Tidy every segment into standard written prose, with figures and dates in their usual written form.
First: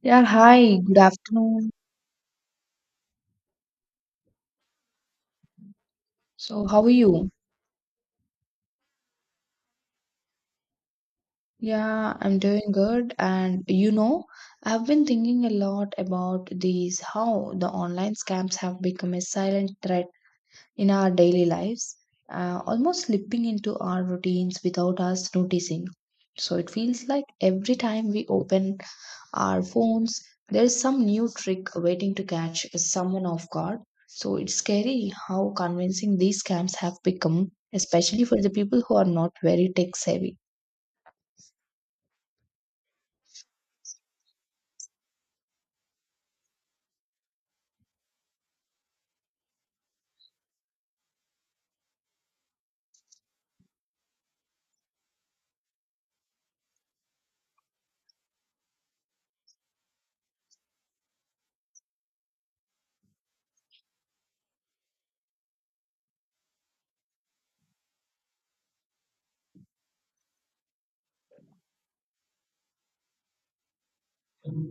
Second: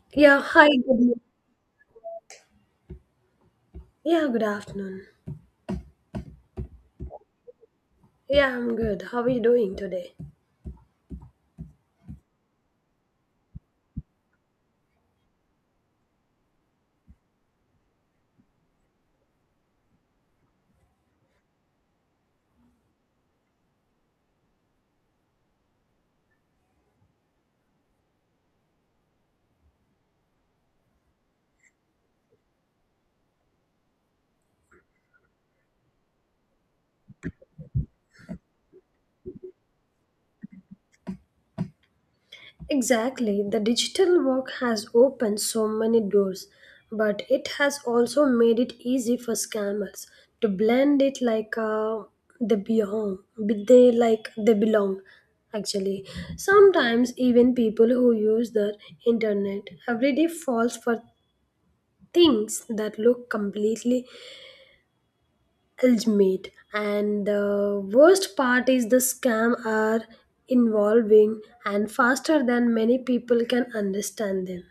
Yeah, Yeah, hi, hi, good good evening. afternoon. Yeah, good afternoon. So, how are you? Yeah, I'm good. How are you doing today? Yeah, I'm doing good. And I've been thinking a lot about these how the online scams have become a silent threat in our daily lives, almost slipping into our routines without us noticing. So, it feels like every time we open our phones. There is some new trick waiting to catch someone off guard. So it's scary how convincing these scams have become, especially for the people who are not very tech savvy. Exactly. The digital work has opened so many doors, but it has also made it easy for scammers to blend it like they belong. But They like they belong. Actually, sometimes even people who use the internet every day falls for things that look completely ultimate, and the worst part is the scam are involving and faster than many people can understand them.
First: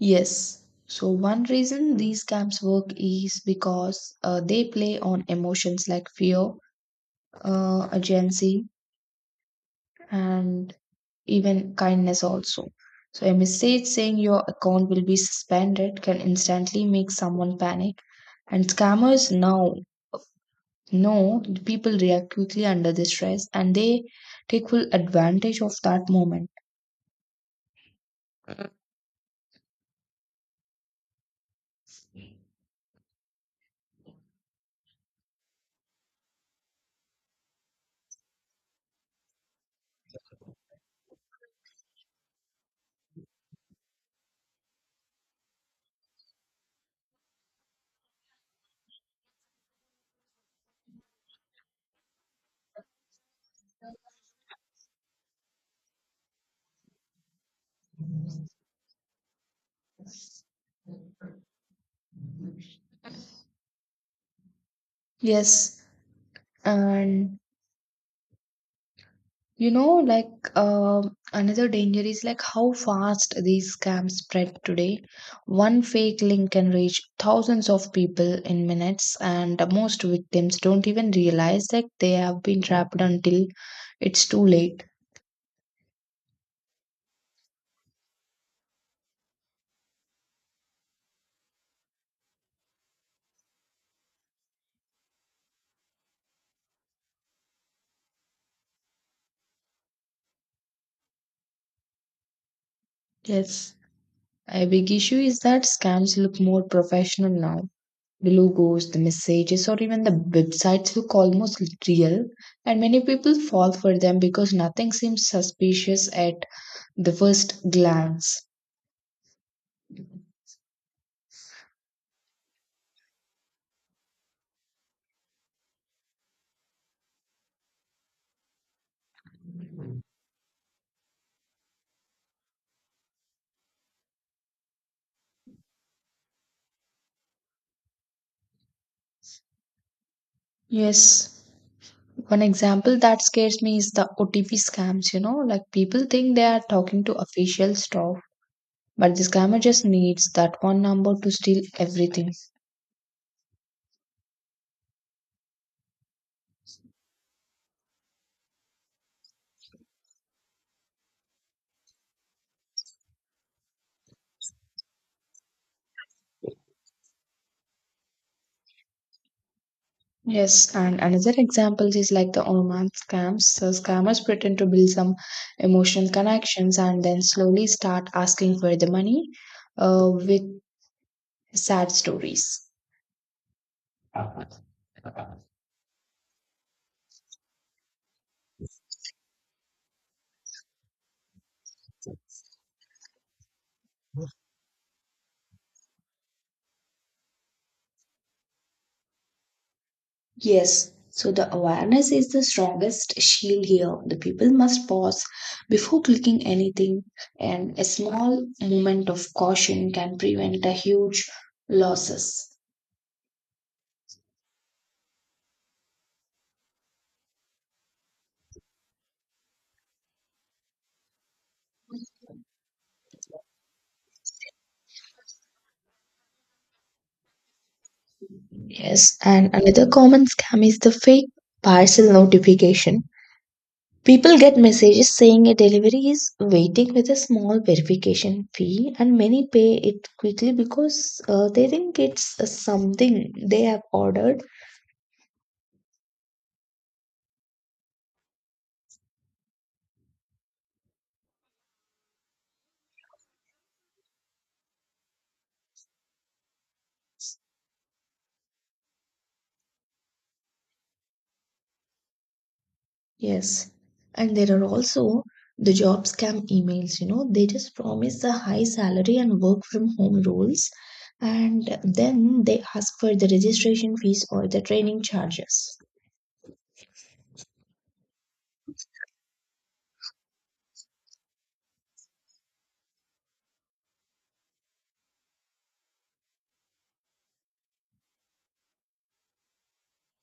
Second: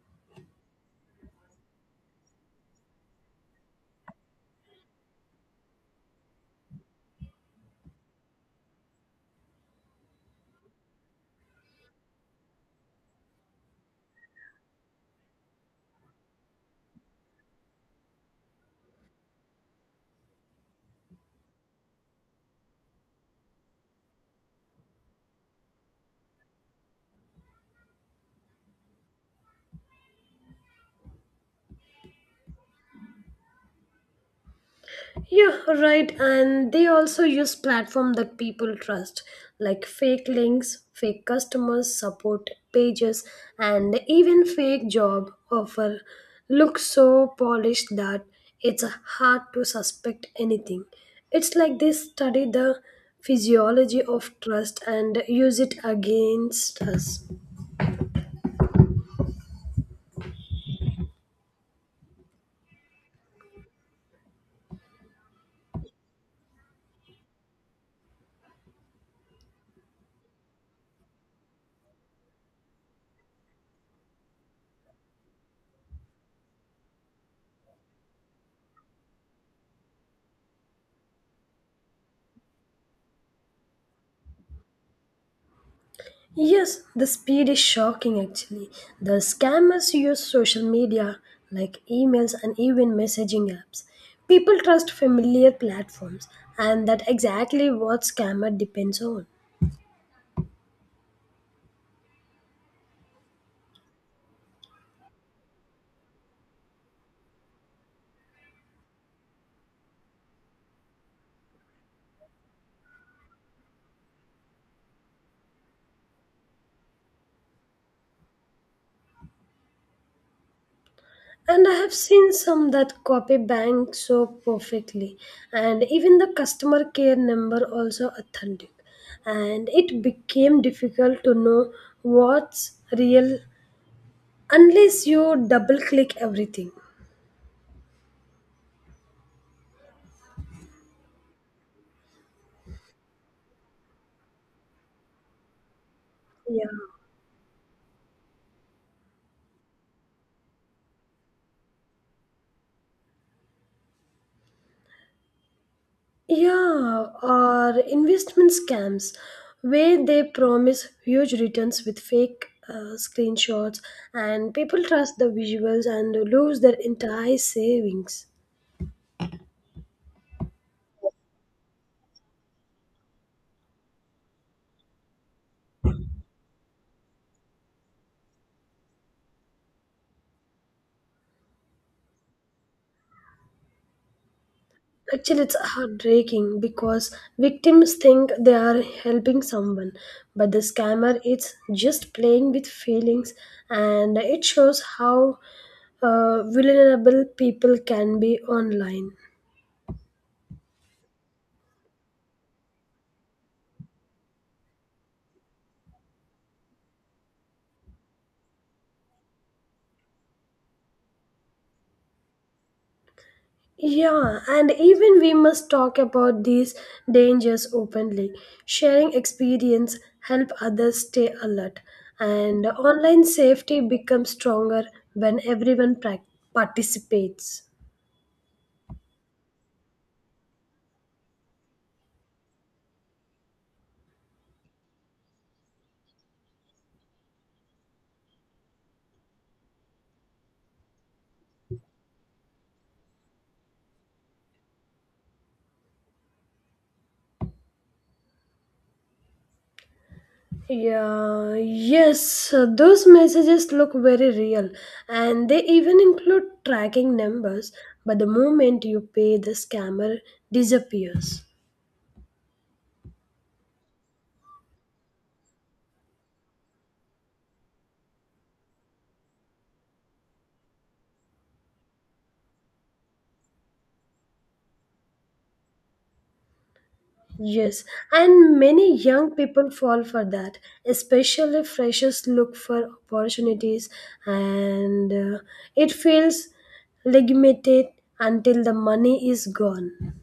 Yes. So one reason these scams work is because they play on emotions like fear, urgency, and even kindness also. So a message saying your account will be suspended can instantly make someone panic. And scammers now No, people react quickly under the stress and they take full advantage of that moment. Yeah, right. And they also use platform that people trust, like fake links, fake customers support pages, and even fake job offer look so polished that it's hard to suspect anything. It's like they study the physiology of trust and use it against us. Yes, and you know, like another danger is like how fast these scams spread today. One fake link can reach thousands of people in minutes, and most victims don't even realize that they have been trapped until it's too late. Yes, the speed is shocking actually. The scammers use social media like emails and even messaging apps. People trust familiar platforms, and that exactly what scammer depends on. Yes, a big issue is that scams look more professional now. The logos, the messages, or even the websites look almost real, and many people fall for them because nothing seems suspicious at the first glance. And I have seen some that copy bank so perfectly, and even the customer care number also authentic. And it became difficult to know what's real unless you double click everything. Yes. One example that scares me is the OTP scams, people think they are Yeah. talking to official staff, but the scammer just needs that one number to steal everything. Yeah, or investment scams where they promise huge returns with fake screenshots, and people trust the visuals and lose their entire savings. Yes, and another example is like the online scams. So scammers pretend to build some emotional connections and then slowly start asking for the money with sad stories. Actually, it's heartbreaking because victims think they are helping someone, but the scammer is just playing with feelings, and it shows how vulnerable people can be online. Yes, so the awareness is the strongest shield here. The people must pause before clicking anything, and a small moment of caution can prevent a huge losses. Yeah, and even we must talk about these dangers openly. Sharing experience help others stay alert, and online safety becomes stronger when everyone prac participates. Yes, and another common scam is the fake parcel notification. People get messages saying a delivery is waiting with a small verification fee, and many pay it quickly because they think it's something they have ordered. Yeah, yes, those messages look very real and they even include tracking numbers, but the moment you pay the scammer disappears. Yes. And there are also the job scam emails, they just promise a high salary and work from home rules, and then they ask for the registration fees or the training charges. Yes, and many young people fall for that, especially freshers look for opportunities, and it feels legitimate until the money is gone.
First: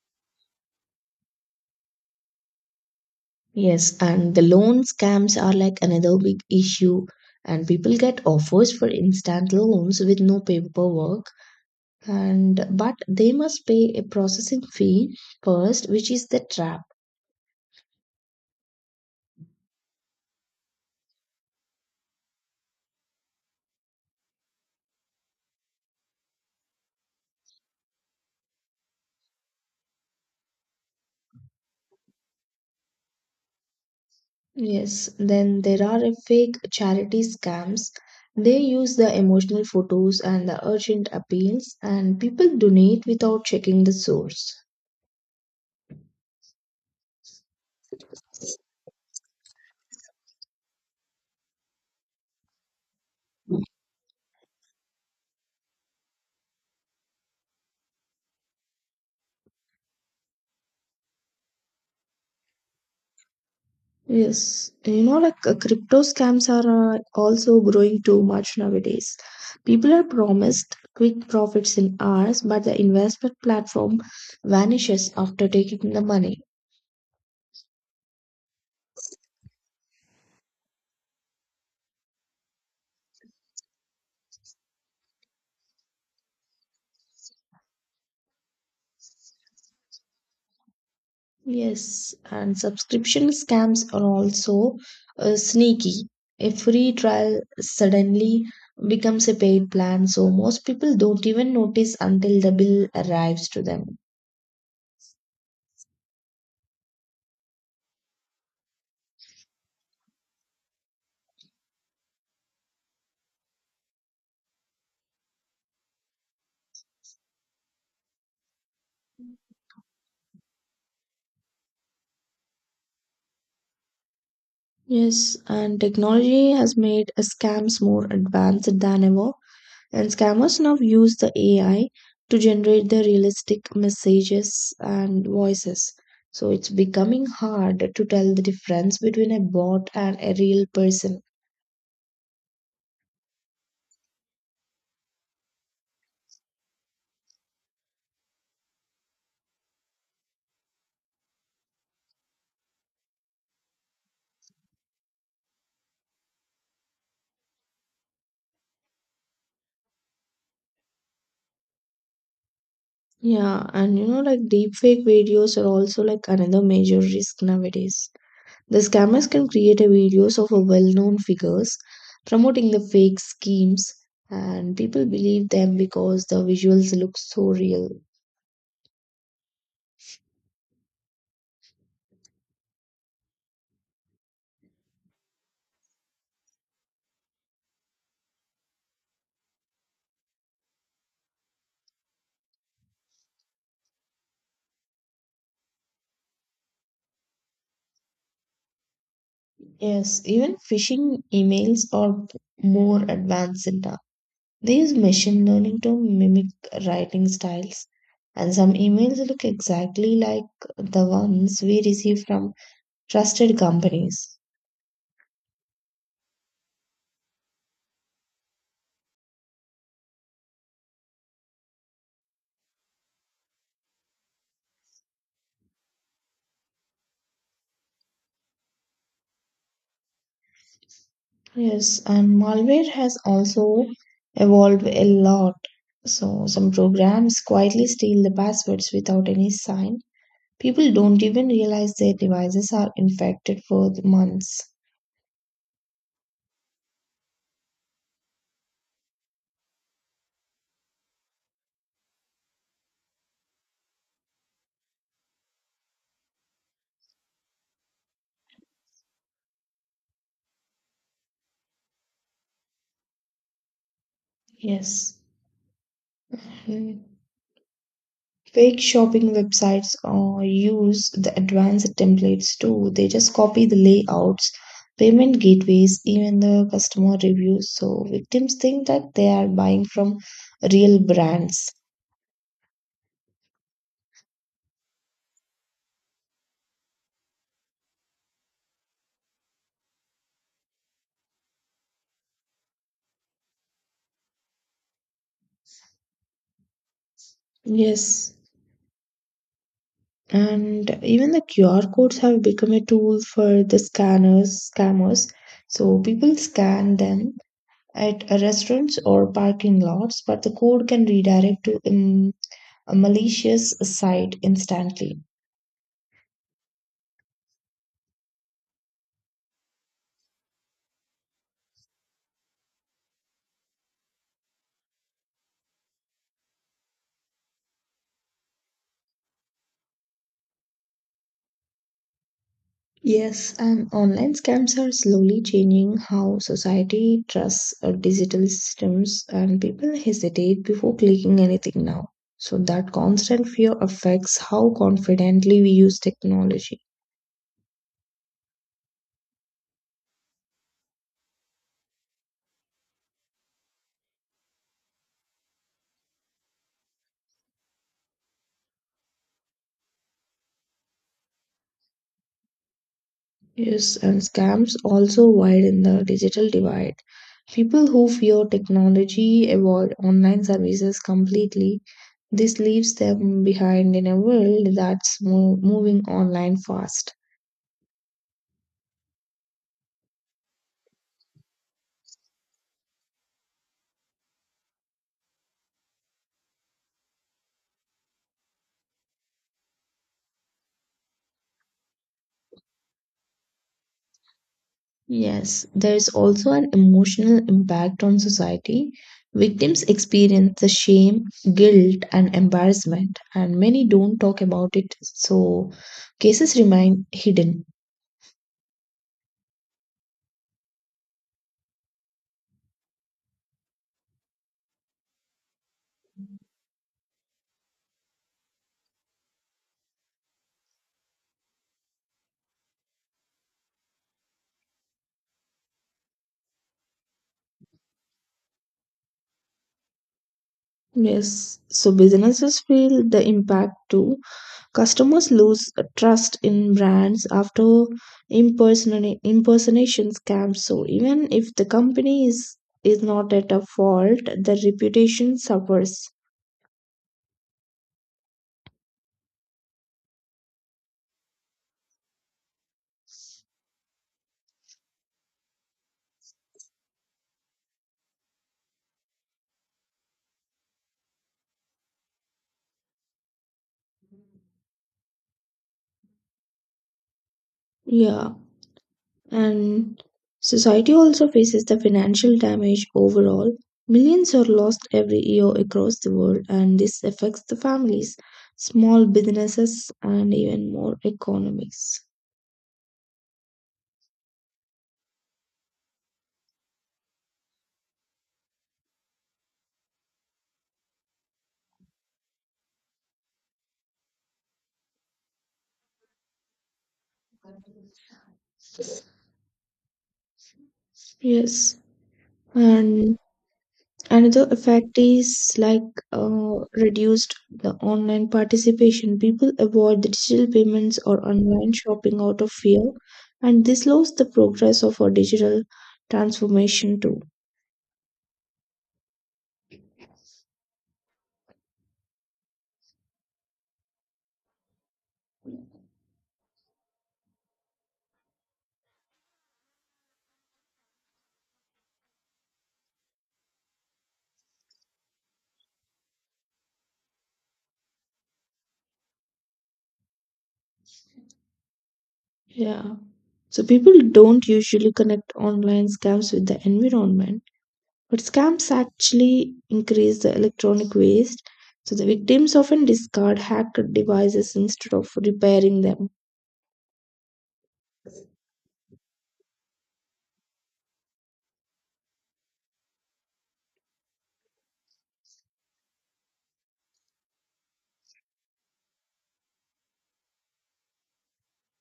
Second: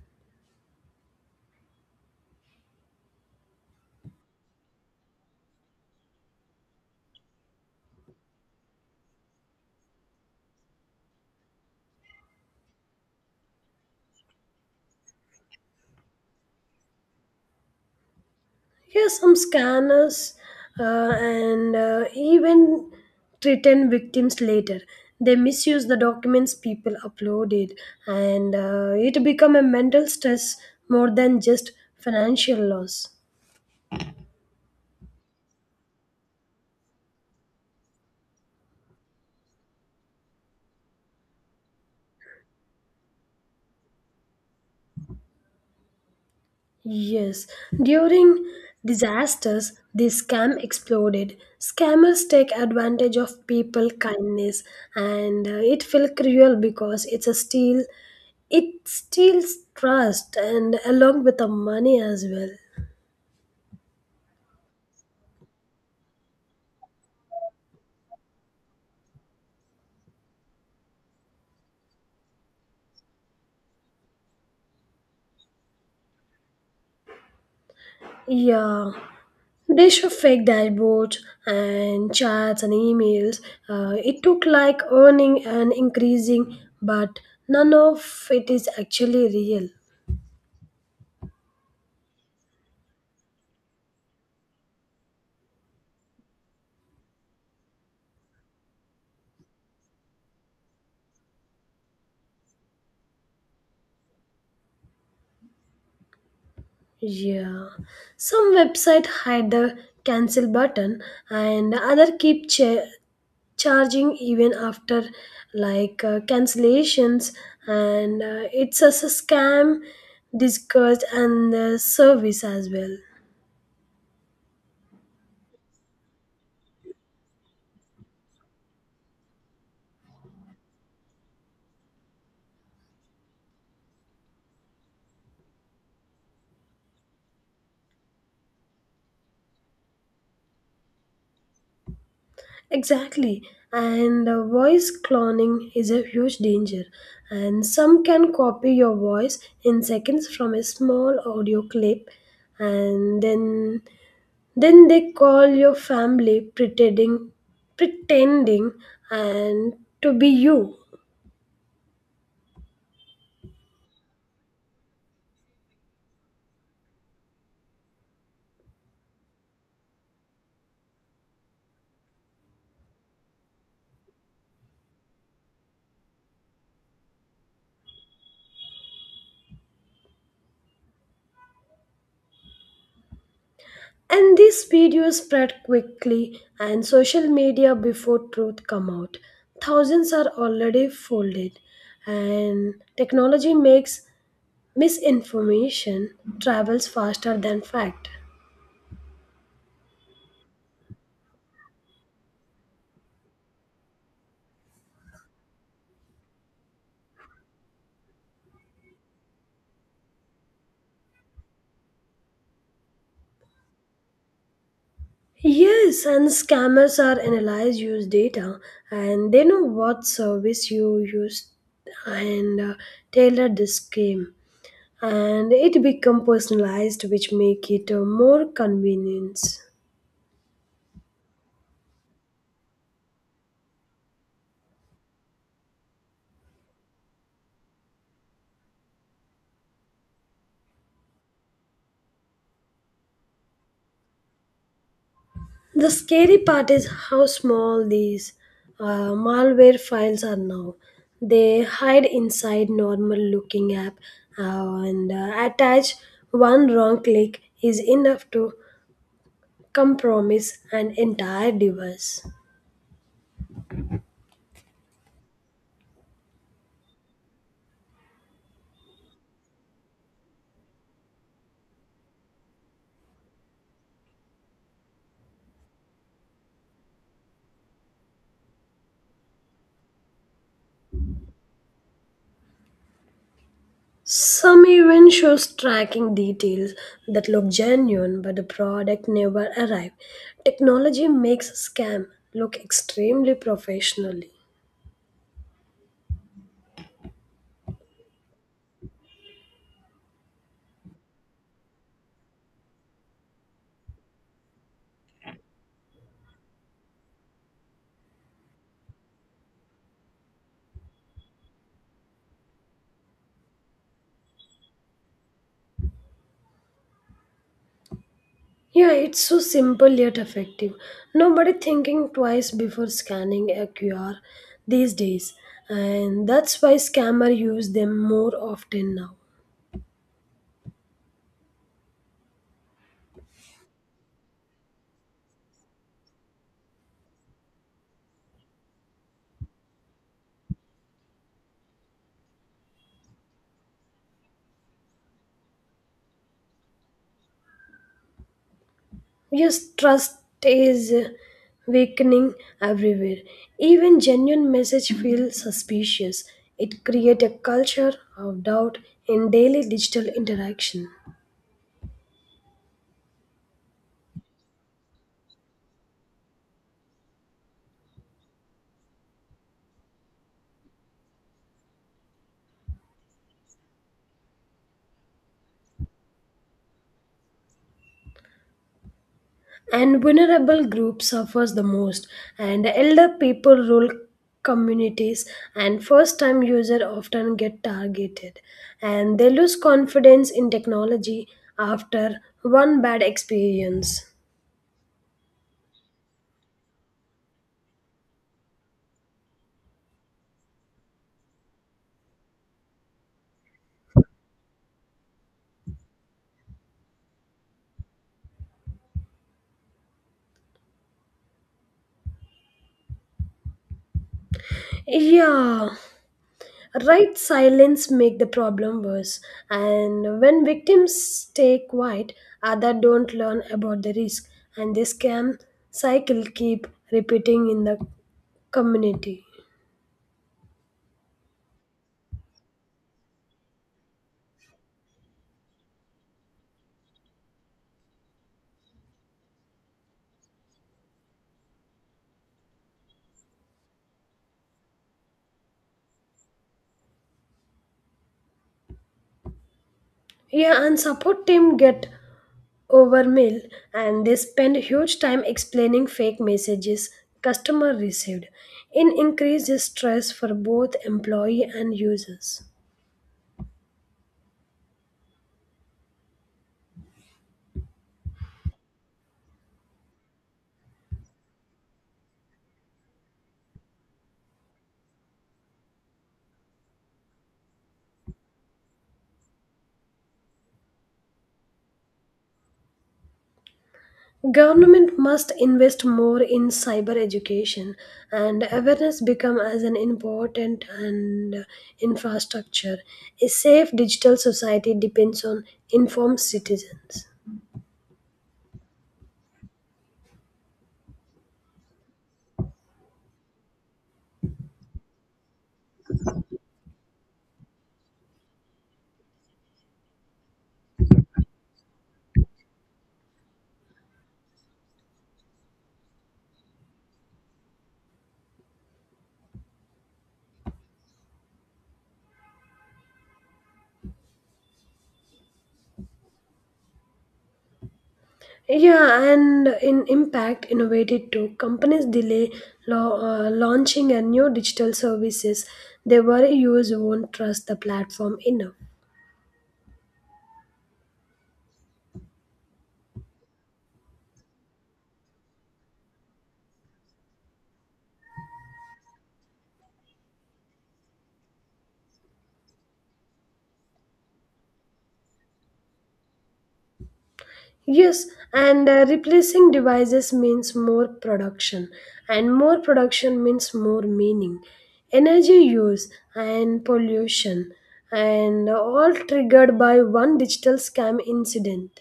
Yes, and the loan scams are like another big issue, and people get offers for instant loans with no paperwork, and but they must pay a processing fee first, which is the trap. Here, some scanners and even threaten victims later. They misuse the documents people uploaded, and it become a mental stress more than just financial loss. Yes, then there are a fake charity scams. They use the emotional photos and the urgent appeals, and people donate without checking the source. Yes, during disasters, the scam exploded. Scammers take advantage of people kindness, and it felt cruel because it's a steal. It steals trust and along with the money as well. Yes, crypto scams are also growing too much nowadays. People are promised quick profits in hours, but the investment platform vanishes after taking the money. Yeah, they show fake dashboards and chats and emails. It took like earning and increasing, but none of it is actually real. Yes, and subscription scams are also sneaky. A free trial suddenly becomes a paid plan, so most people don't even notice until the bill arrives to them. Yeah, some website hide the cancel button, and other keep charging even after like cancellations, and it's a scam discussed and the service as well. Yes, and technology has made scams more advanced than ever. And scammers now use the AI to generate the realistic messages and voices. So it's becoming hard to tell the difference between a bot and a real person. Exactly. And voice cloning is a huge danger. And some can copy your voice in seconds from a small audio clip and then they call your family pretending and to be you. Yeah, and deepfake videos are also like another major risk nowadays. The scammers can create a videos of a well-known figures promoting the fake schemes, and people believe them because the visuals look so real. And these videos spread quickly and social media before truth come out. Thousands are already folded, and technology makes misinformation travels faster than fact. Yes, even phishing emails are more advanced now. They use machine learning to mimic writing styles, and some emails look exactly like the ones we receive from trusted companies. Yes, and scammers are analyze use data, and they know what service you used, and tailor the scheme, and it become personalized which make it more convenience. Yes, and malware has also evolved a lot. So, some programs quietly steal the passwords without any sign. People don't even realize their devices are infected for months. The scary part is how small these malware files are now. They hide inside normal looking app, and attach one wrong click is enough to compromise an entire device. Yes. Hmm. Fake shopping websites use the advanced templates too. They just copy the layouts, payment gateways, even the customer reviews. So victims think that they are buying from real brands. Some even shows tracking details that look genuine, but the product never arrives. Technology makes scam look extremely professionally. Yes. And even the QR codes have become a tool for the scanners, scammers. So people scan them at a restaurants or parking lots, but the code can redirect to a malicious site instantly. Yeah, it's so simple yet effective. Nobody thinking twice before scanning a QR these days, and that's why scammers use them more often now. Yes, and online scams are slowly changing how society trusts digital systems, and people hesitate before clicking anything now. So, that constant fear affects how confidently we use technology. Yes, trust is weakening everywhere. Even genuine message feel suspicious. It create a culture of doubt in daily digital interaction. Yes, and scams also widen the digital divide. People who fear technology avoid online services completely. This leaves them behind in a world that's moving online fast. And vulnerable groups suffers the most, and elder people, rural communities, and first time user often get targeted, and they lose confidence in technology after one bad experience. Yes, there is also an emotional impact on society. Victims experience the shame, guilt, and embarrassment, and many don't talk about it, so cases remain hidden. Yeah, right, silence make the problem worse, and when victims stay quiet, other don't learn about the risk, and this scam cycle keep repeating in the community. Yes, so businesses feel the impact too. Customers lose trust in brands after impersonation scams. So even if the company is not at a fault, the reputation suffers. Yeah, and support team get overmail, and they spend huge time explaining fake messages customer received. It increases stress for both employee and users. Yeah. And society also faces the financial damage overall. Millions are lost every year across the world, and this affects the families, small businesses, and even more economies. Government must invest more in cyber education, and awareness become as an important and infrastructure. A safe digital society depends on informed citizens. Yes. And another effect is like reduced the online participation. People avoid the digital payments or online shopping out of fear, and this slows the progress of our digital transformation too. Yeah, and in impact, innovated too. Companies delay launching a new digital services. They worry users won't trust the platform enough. Yeah. So people don't usually connect online scams with the environment, but scams actually increase the electronic waste. So the victims often discard hacked devices instead of repairing them. Yes, and replacing devices means more production, and more production means more meaning, energy use, and pollution, and all triggered by one digital scam incident.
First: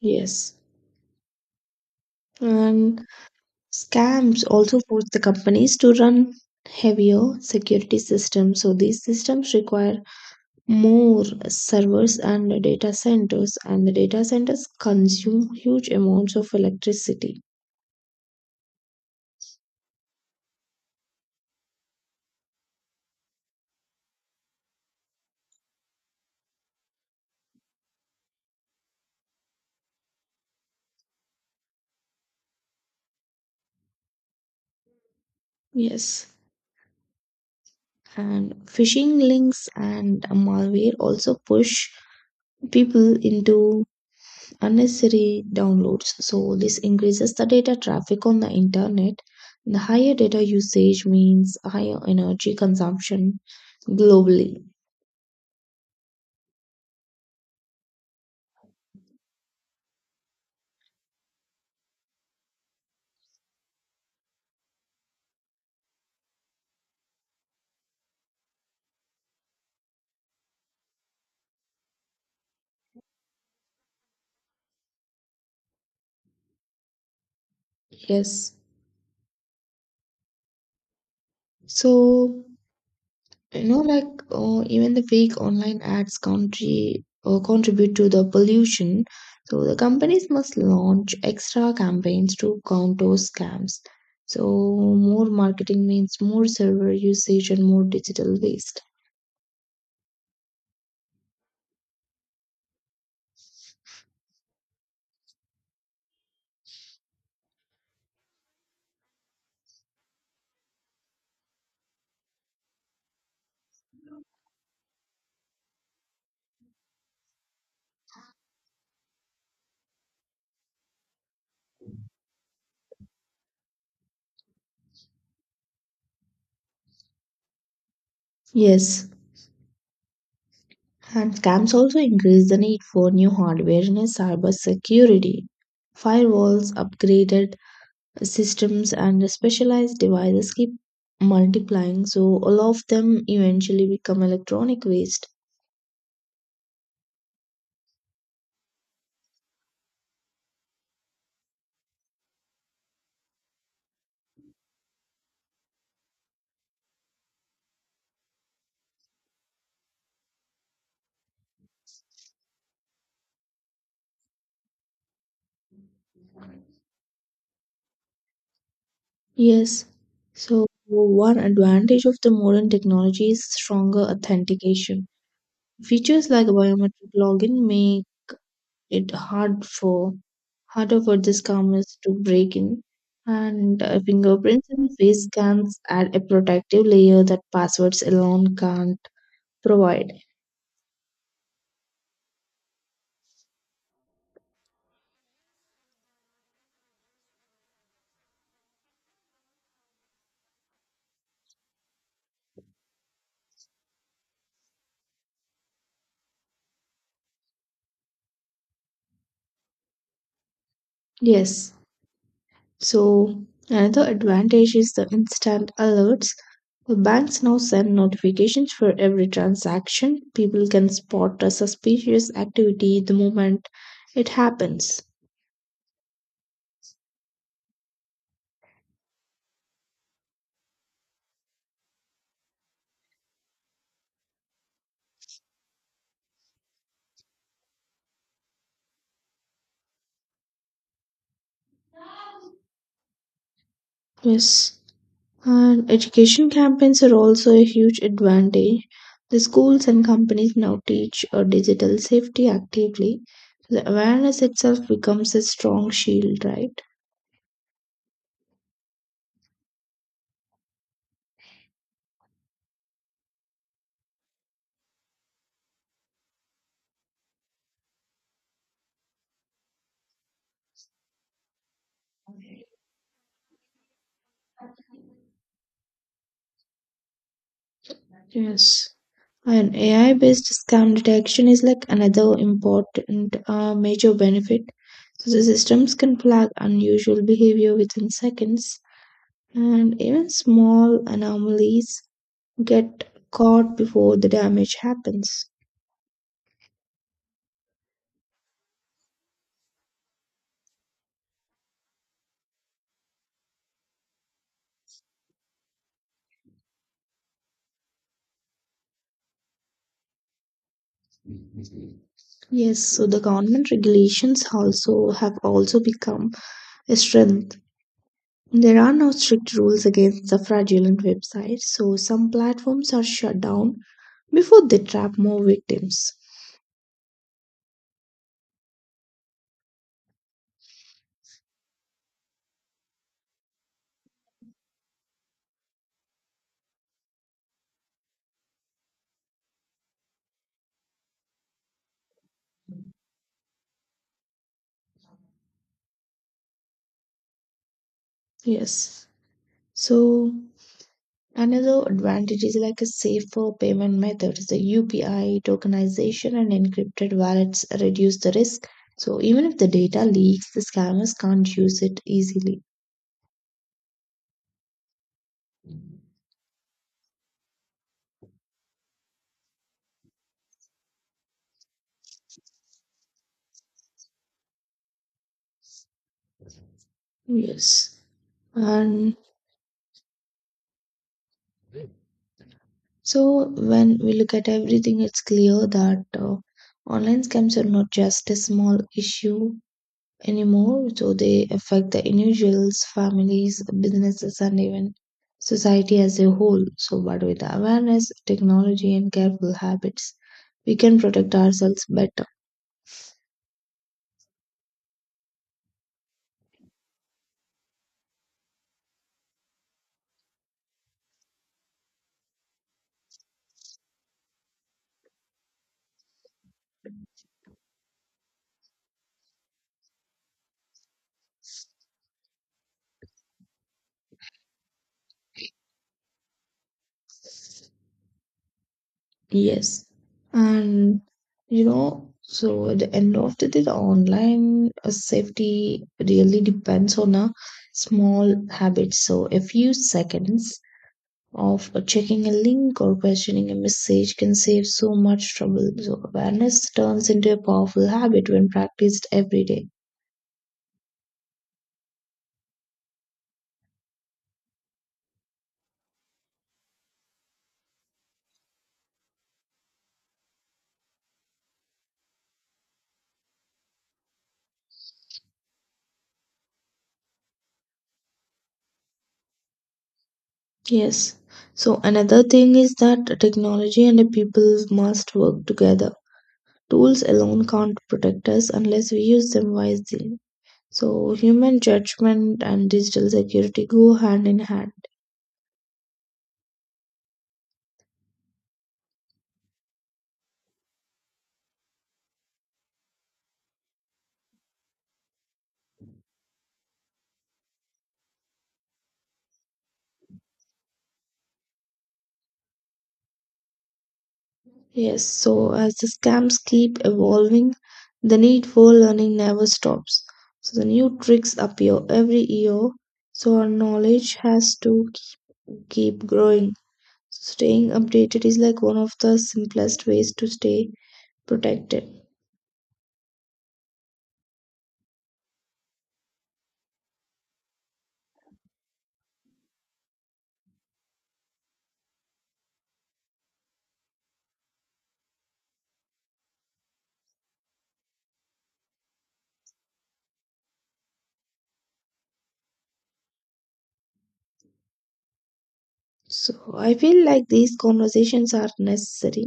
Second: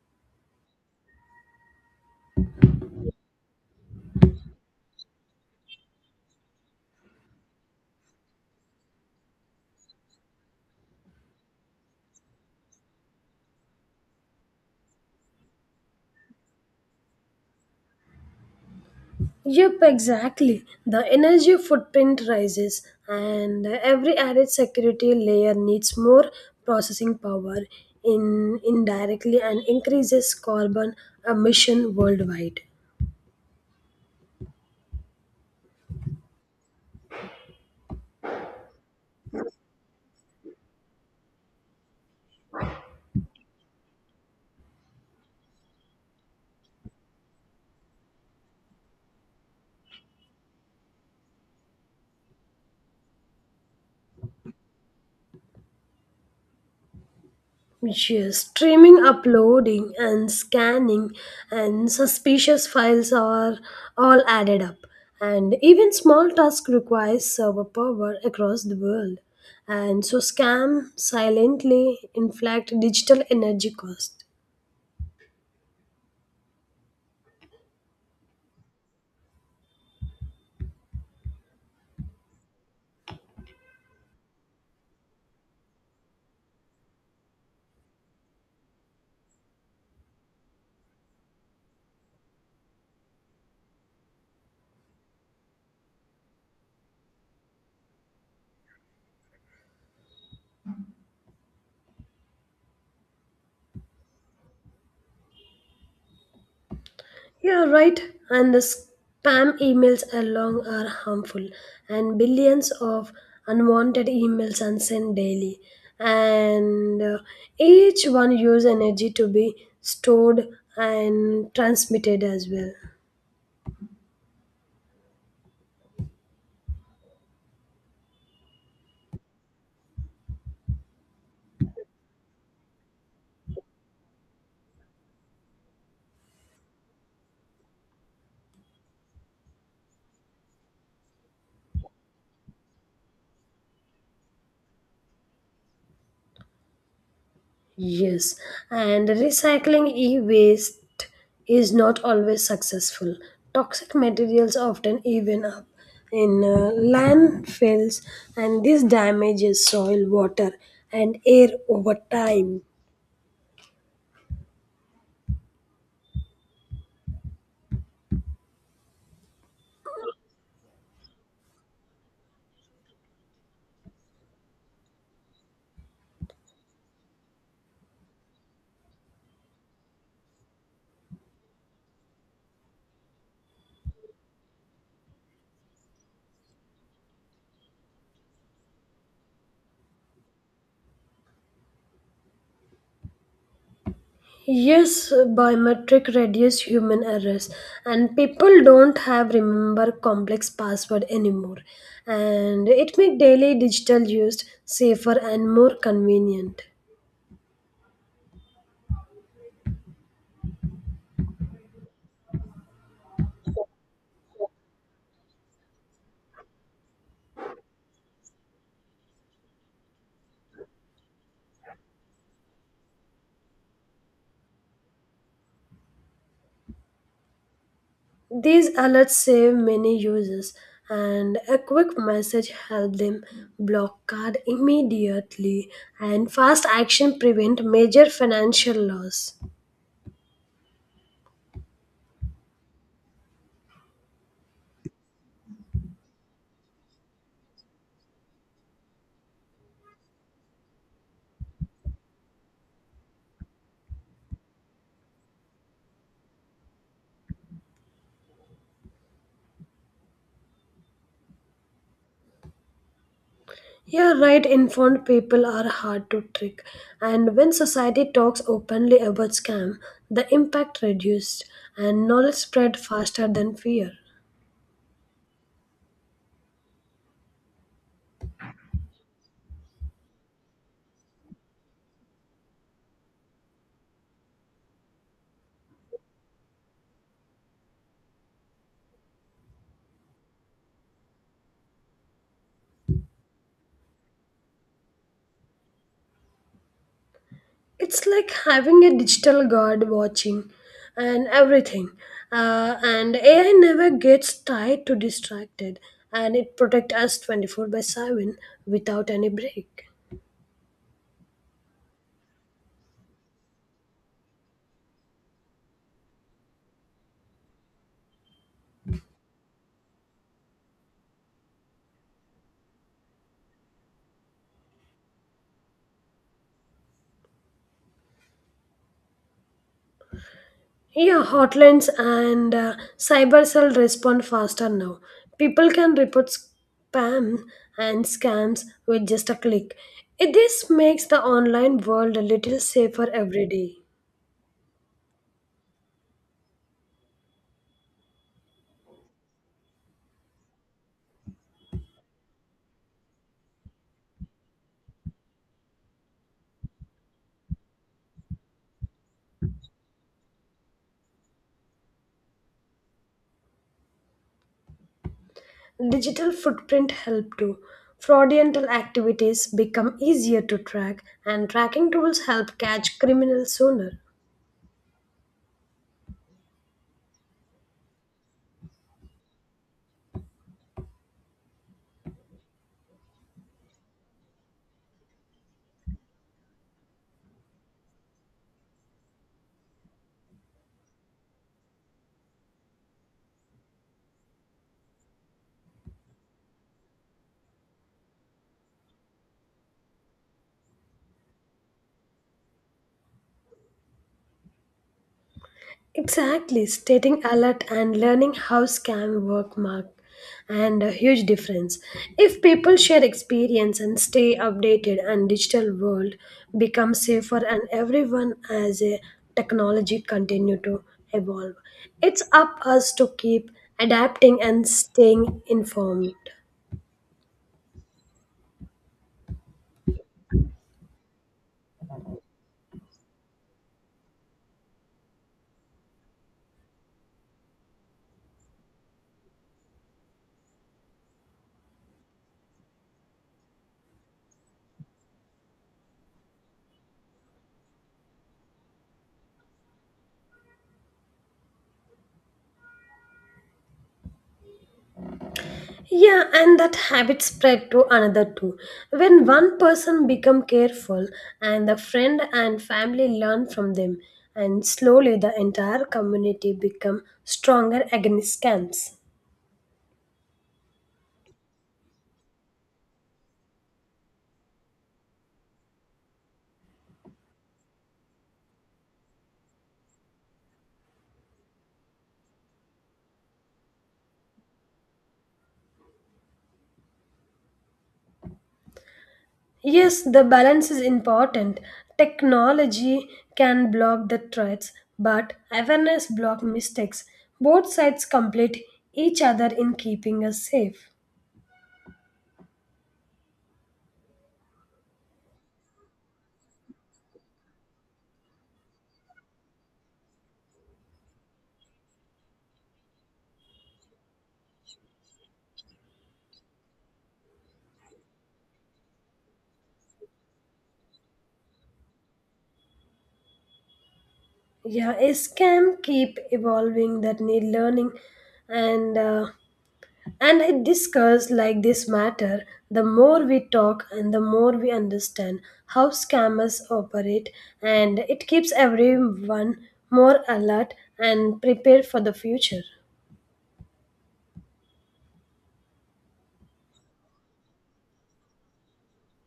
Yes. And scams also force the companies to run heavier security systems. So these systems require more servers and data centers, and the data centers consume huge amounts of electricity. Yep, exactly. The energy footprint rises, and every added security layer needs more processing power in indirectly and increases carbon emission worldwide. Yes. And phishing links and malware also push people into unnecessary downloads, so this increases the data traffic on the internet. The higher data usage means higher energy consumption globally. Yes, streaming, uploading, and scanning and suspicious files are all added up. And even small task requires server power across the world. And so scam silently inflict digital energy cost. Yes, so even the fake online ads country contribute to the pollution. So the companies must launch extra campaigns to counter scams, so more marketing means more server usage and more digital waste. Yeah, right. And the spam emails along are harmful, and billions of unwanted emails are sent daily. And each one use energy to be stored and transmitted as well. Yes, and scams also increase the need for new hardware and cyber security. Firewalls, upgraded systems and specialized devices keep multiplying, so all of them eventually become electronic waste. Yes, and recycling e waste is not always successful. Toxic materials often even up in landfills, and this damages soil, water, and air over time. Yes, so one advantage of the modern technology is stronger authentication. Features like biometric login make it hard for harder for the scammers to break in, and fingerprints and face scans add a protective layer that passwords alone can't provide. Yes, biometric reduce human errors, and people don't have remember complex password anymore, and it make daily digital use safer and more convenient. Yes. So, another advantage is the instant alerts. The banks now send notifications for every transaction. People can spot a suspicious activity the moment it happens. These alerts save many users, and a quick message helps them block card immediately, and fast action prevent major financial loss. Yes, and education campaigns are also a huge advantage. The schools and companies now teach digital safety actively. The awareness itself becomes a strong shield, right? You're right, informed people are hard to trick, and when society talks openly about scam, the impact reduced and knowledge spread faster than fear. Yes. And AI-based scam detection is like another important major benefit. So the systems can flag unusual behavior within seconds, and even small anomalies get caught before the damage happens. It's like having a digital guard watching and everything, and AI never gets tired to distracted, and it protect us 24 by 7 without any break. Yes, so the government regulations also become a strength. There are now strict rules against the fraudulent websites, so some platforms are shut down before they trap more victims. Yeah, hotlines and cyber cell respond faster now. People can report spam and scams with just a click. This makes the online world a little safer every day. Yes. So another advantage is like a safer payment methods. The UPI tokenization and encrypted wallets reduce the risk. So even if the data leaks, the scammers can't use it easily. Digital footprint help too. Fraudulent activities become easier to track, and tracking tools help catch criminals sooner. Yes. And so when we look at everything, it's clear that online scams are not just a small issue anymore, so they affect the individuals, families, businesses, and even society as a whole. So, but with awareness, technology, and careful habits, we can protect ourselves better. Exactly, stating alert and learning how scam work mark and a huge difference. If people share experience and stay updated, and digital world becomes safer and everyone as a technology continue to evolve. It's up us to keep adapting and staying informed. Yes. And so at the end of the day, the online safety really depends on a small habit. So, a few seconds of checking a link or questioning a message can save so much trouble. So, awareness turns into a powerful habit when practiced every day. Yeah, and that habit spread to another too. When one person become careful, and the friend and family learn from them, and slowly the entire community become stronger against scams. Yes. So, another thing is that technology and the people must work together. Tools alone can't protect us unless we use them wisely. So, human judgment and digital security go hand in hand. Yes, the balance is important. Technology can block the threats, but awareness block mistakes. Both sides complete each other in keeping us safe. Yes, so as the scams keep evolving, the need for learning never stops. So the new tricks appear every year, so our knowledge has to keep growing. So staying updated is like one of the simplest ways to stay protected. Yeah, a scam keep evolving that need learning, and and I discuss like this matter, the more we talk and the more we understand how scammers operate, and it keeps everyone more alert and prepared for the future. So I feel like these conversations are necessary.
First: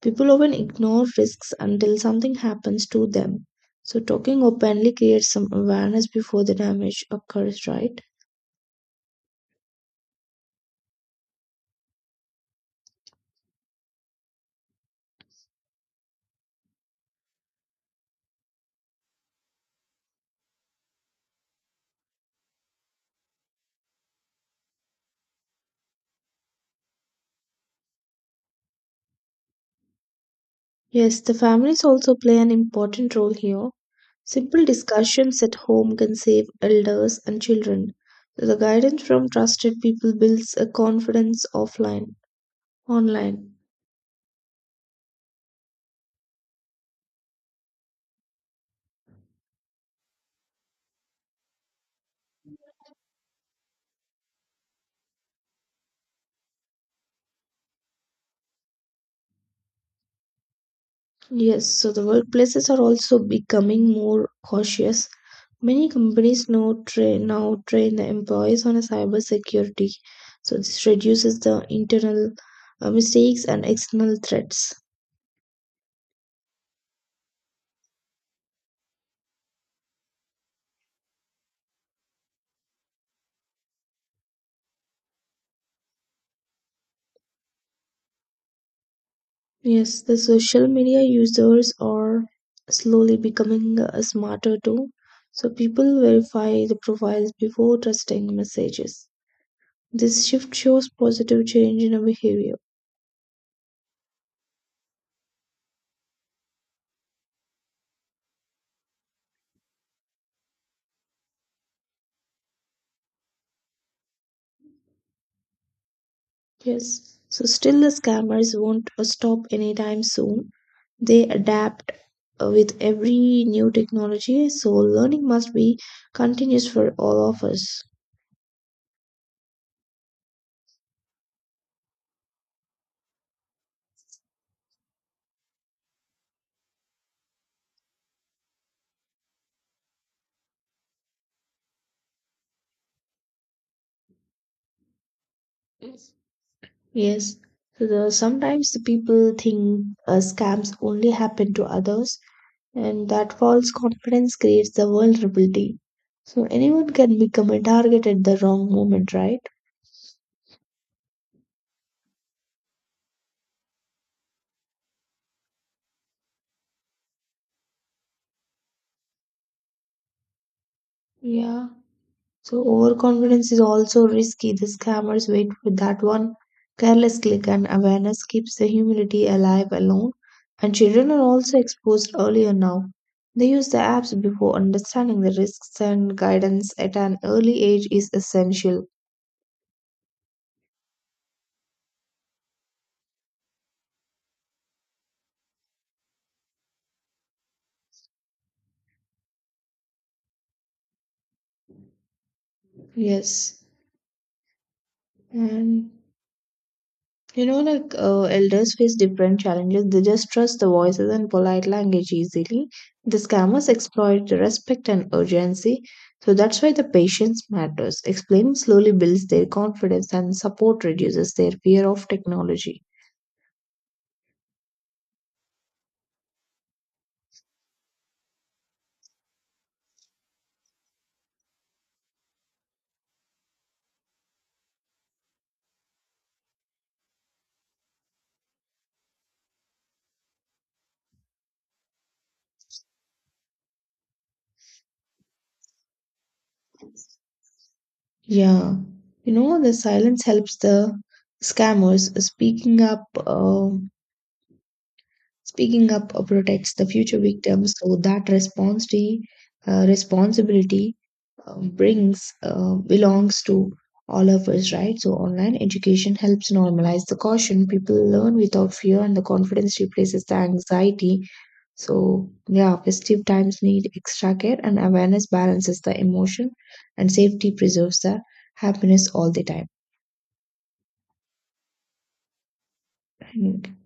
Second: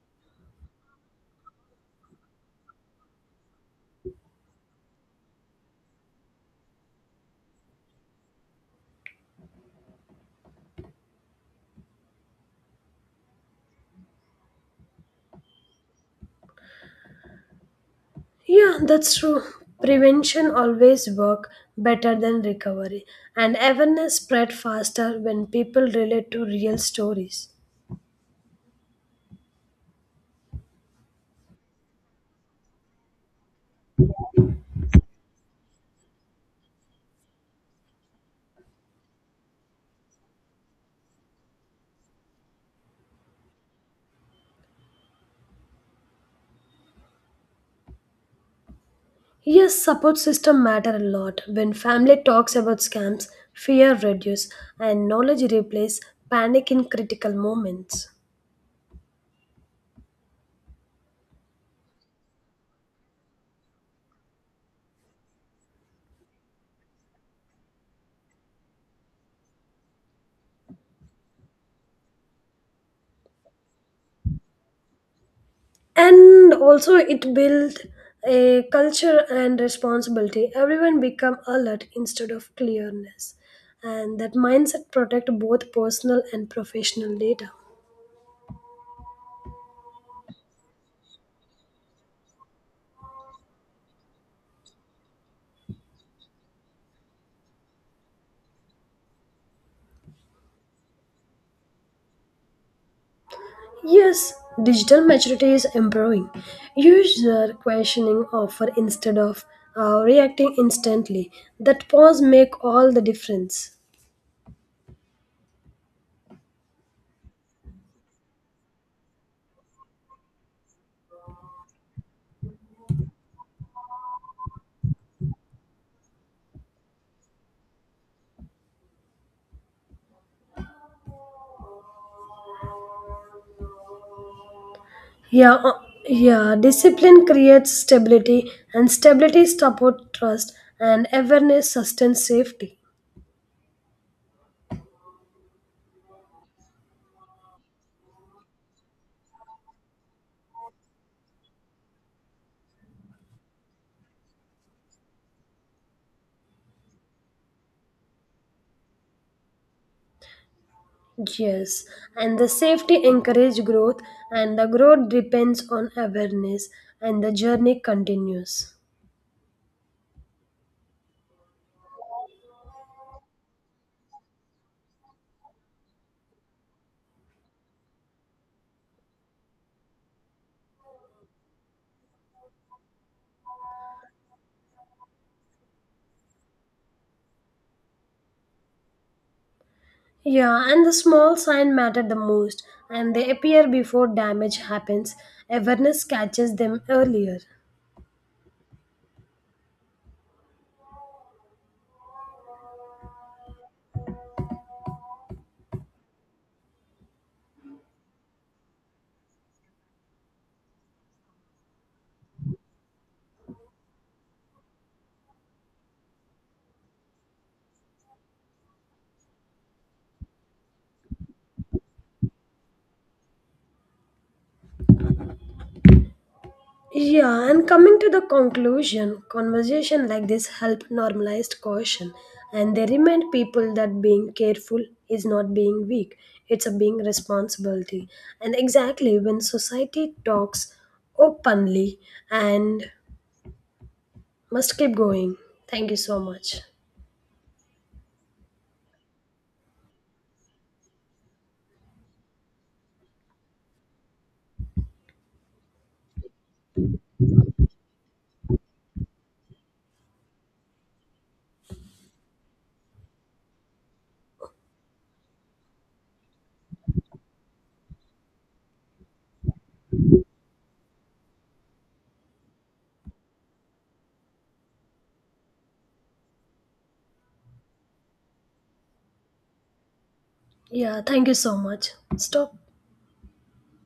People often ignore risks until something happens to them. So talking openly creates some awareness before the damage occurs, right? Yeah, that's true. Prevention always work better than recovery, and awareness spread faster when people relate to real stories. Yes, the families also play an important role here. Simple discussions at home can save elders and children. The guidance from trusted people builds a confidence online. Yes, support system matter a lot. When family talks about scams, fear reduce and knowledge replace panic in critical moments. Yes, so the workplaces are also becoming more cautious. Many companies now train the employees on a cyber security. So this reduces the internal mistakes and external threats. And also it build a culture and responsibility. Everyone become alert instead of clearness. And that mindset protect both personal and professional data. Yes, the social media users are slowly becoming smarter too. So people verify the profiles before trusting messages. This shift shows positive change in our behavior. Yes, digital maturity is improving. User questioning offer instead of reacting instantly. That pause make all the difference. Yes. So still the scammers won't stop anytime soon. They adapt with every new technology. So learning must be continuous for all of us. Yeah, uh, yeah. Discipline creates stability, and stability support trust, and awareness sustains safety. Yes, so sometimes the people think scams only happen to others, and that false confidence creates the vulnerability. So anyone can become a target at the wrong moment, right? Yes, and the safety encourage growth, and the growth depends on awareness, and the journey continues. Yeah. So overconfidence is also risky. The scammers wait for that one careless click, and awareness keeps the humility alive alone. And children are also exposed earlier now. They use the apps before understanding the risks, and guidance at an early age is essential. Yeah, and the small sign matter the most, and they appear before damage happens. Awareness catches them earlier. Yes. And elders face different challenges. They just trust the voices and polite language easily. The scammers exploit the respect and urgency. So that's why the patience matters. Explaining slowly builds their confidence and support reduces their fear of technology. Yeah, and coming to the conclusion, conversation like this help normalized caution, and they remind people that being careful is not being weak; it's a being responsibility. And exactly when society talks openly and must keep going. Thank you so much. Yeah. You know, the silence helps the scammers. Speaking up protects the future victims, so that responsibility brings belongs to all of us, right? So online education helps normalize the caution. People learn without fear, and the confidence replaces the anxiety. So yeah, festive times need extra care, and awareness balances the emotion, and safety preserves the happiness all the time. Yeah, thank you so much. Stop. Hmm.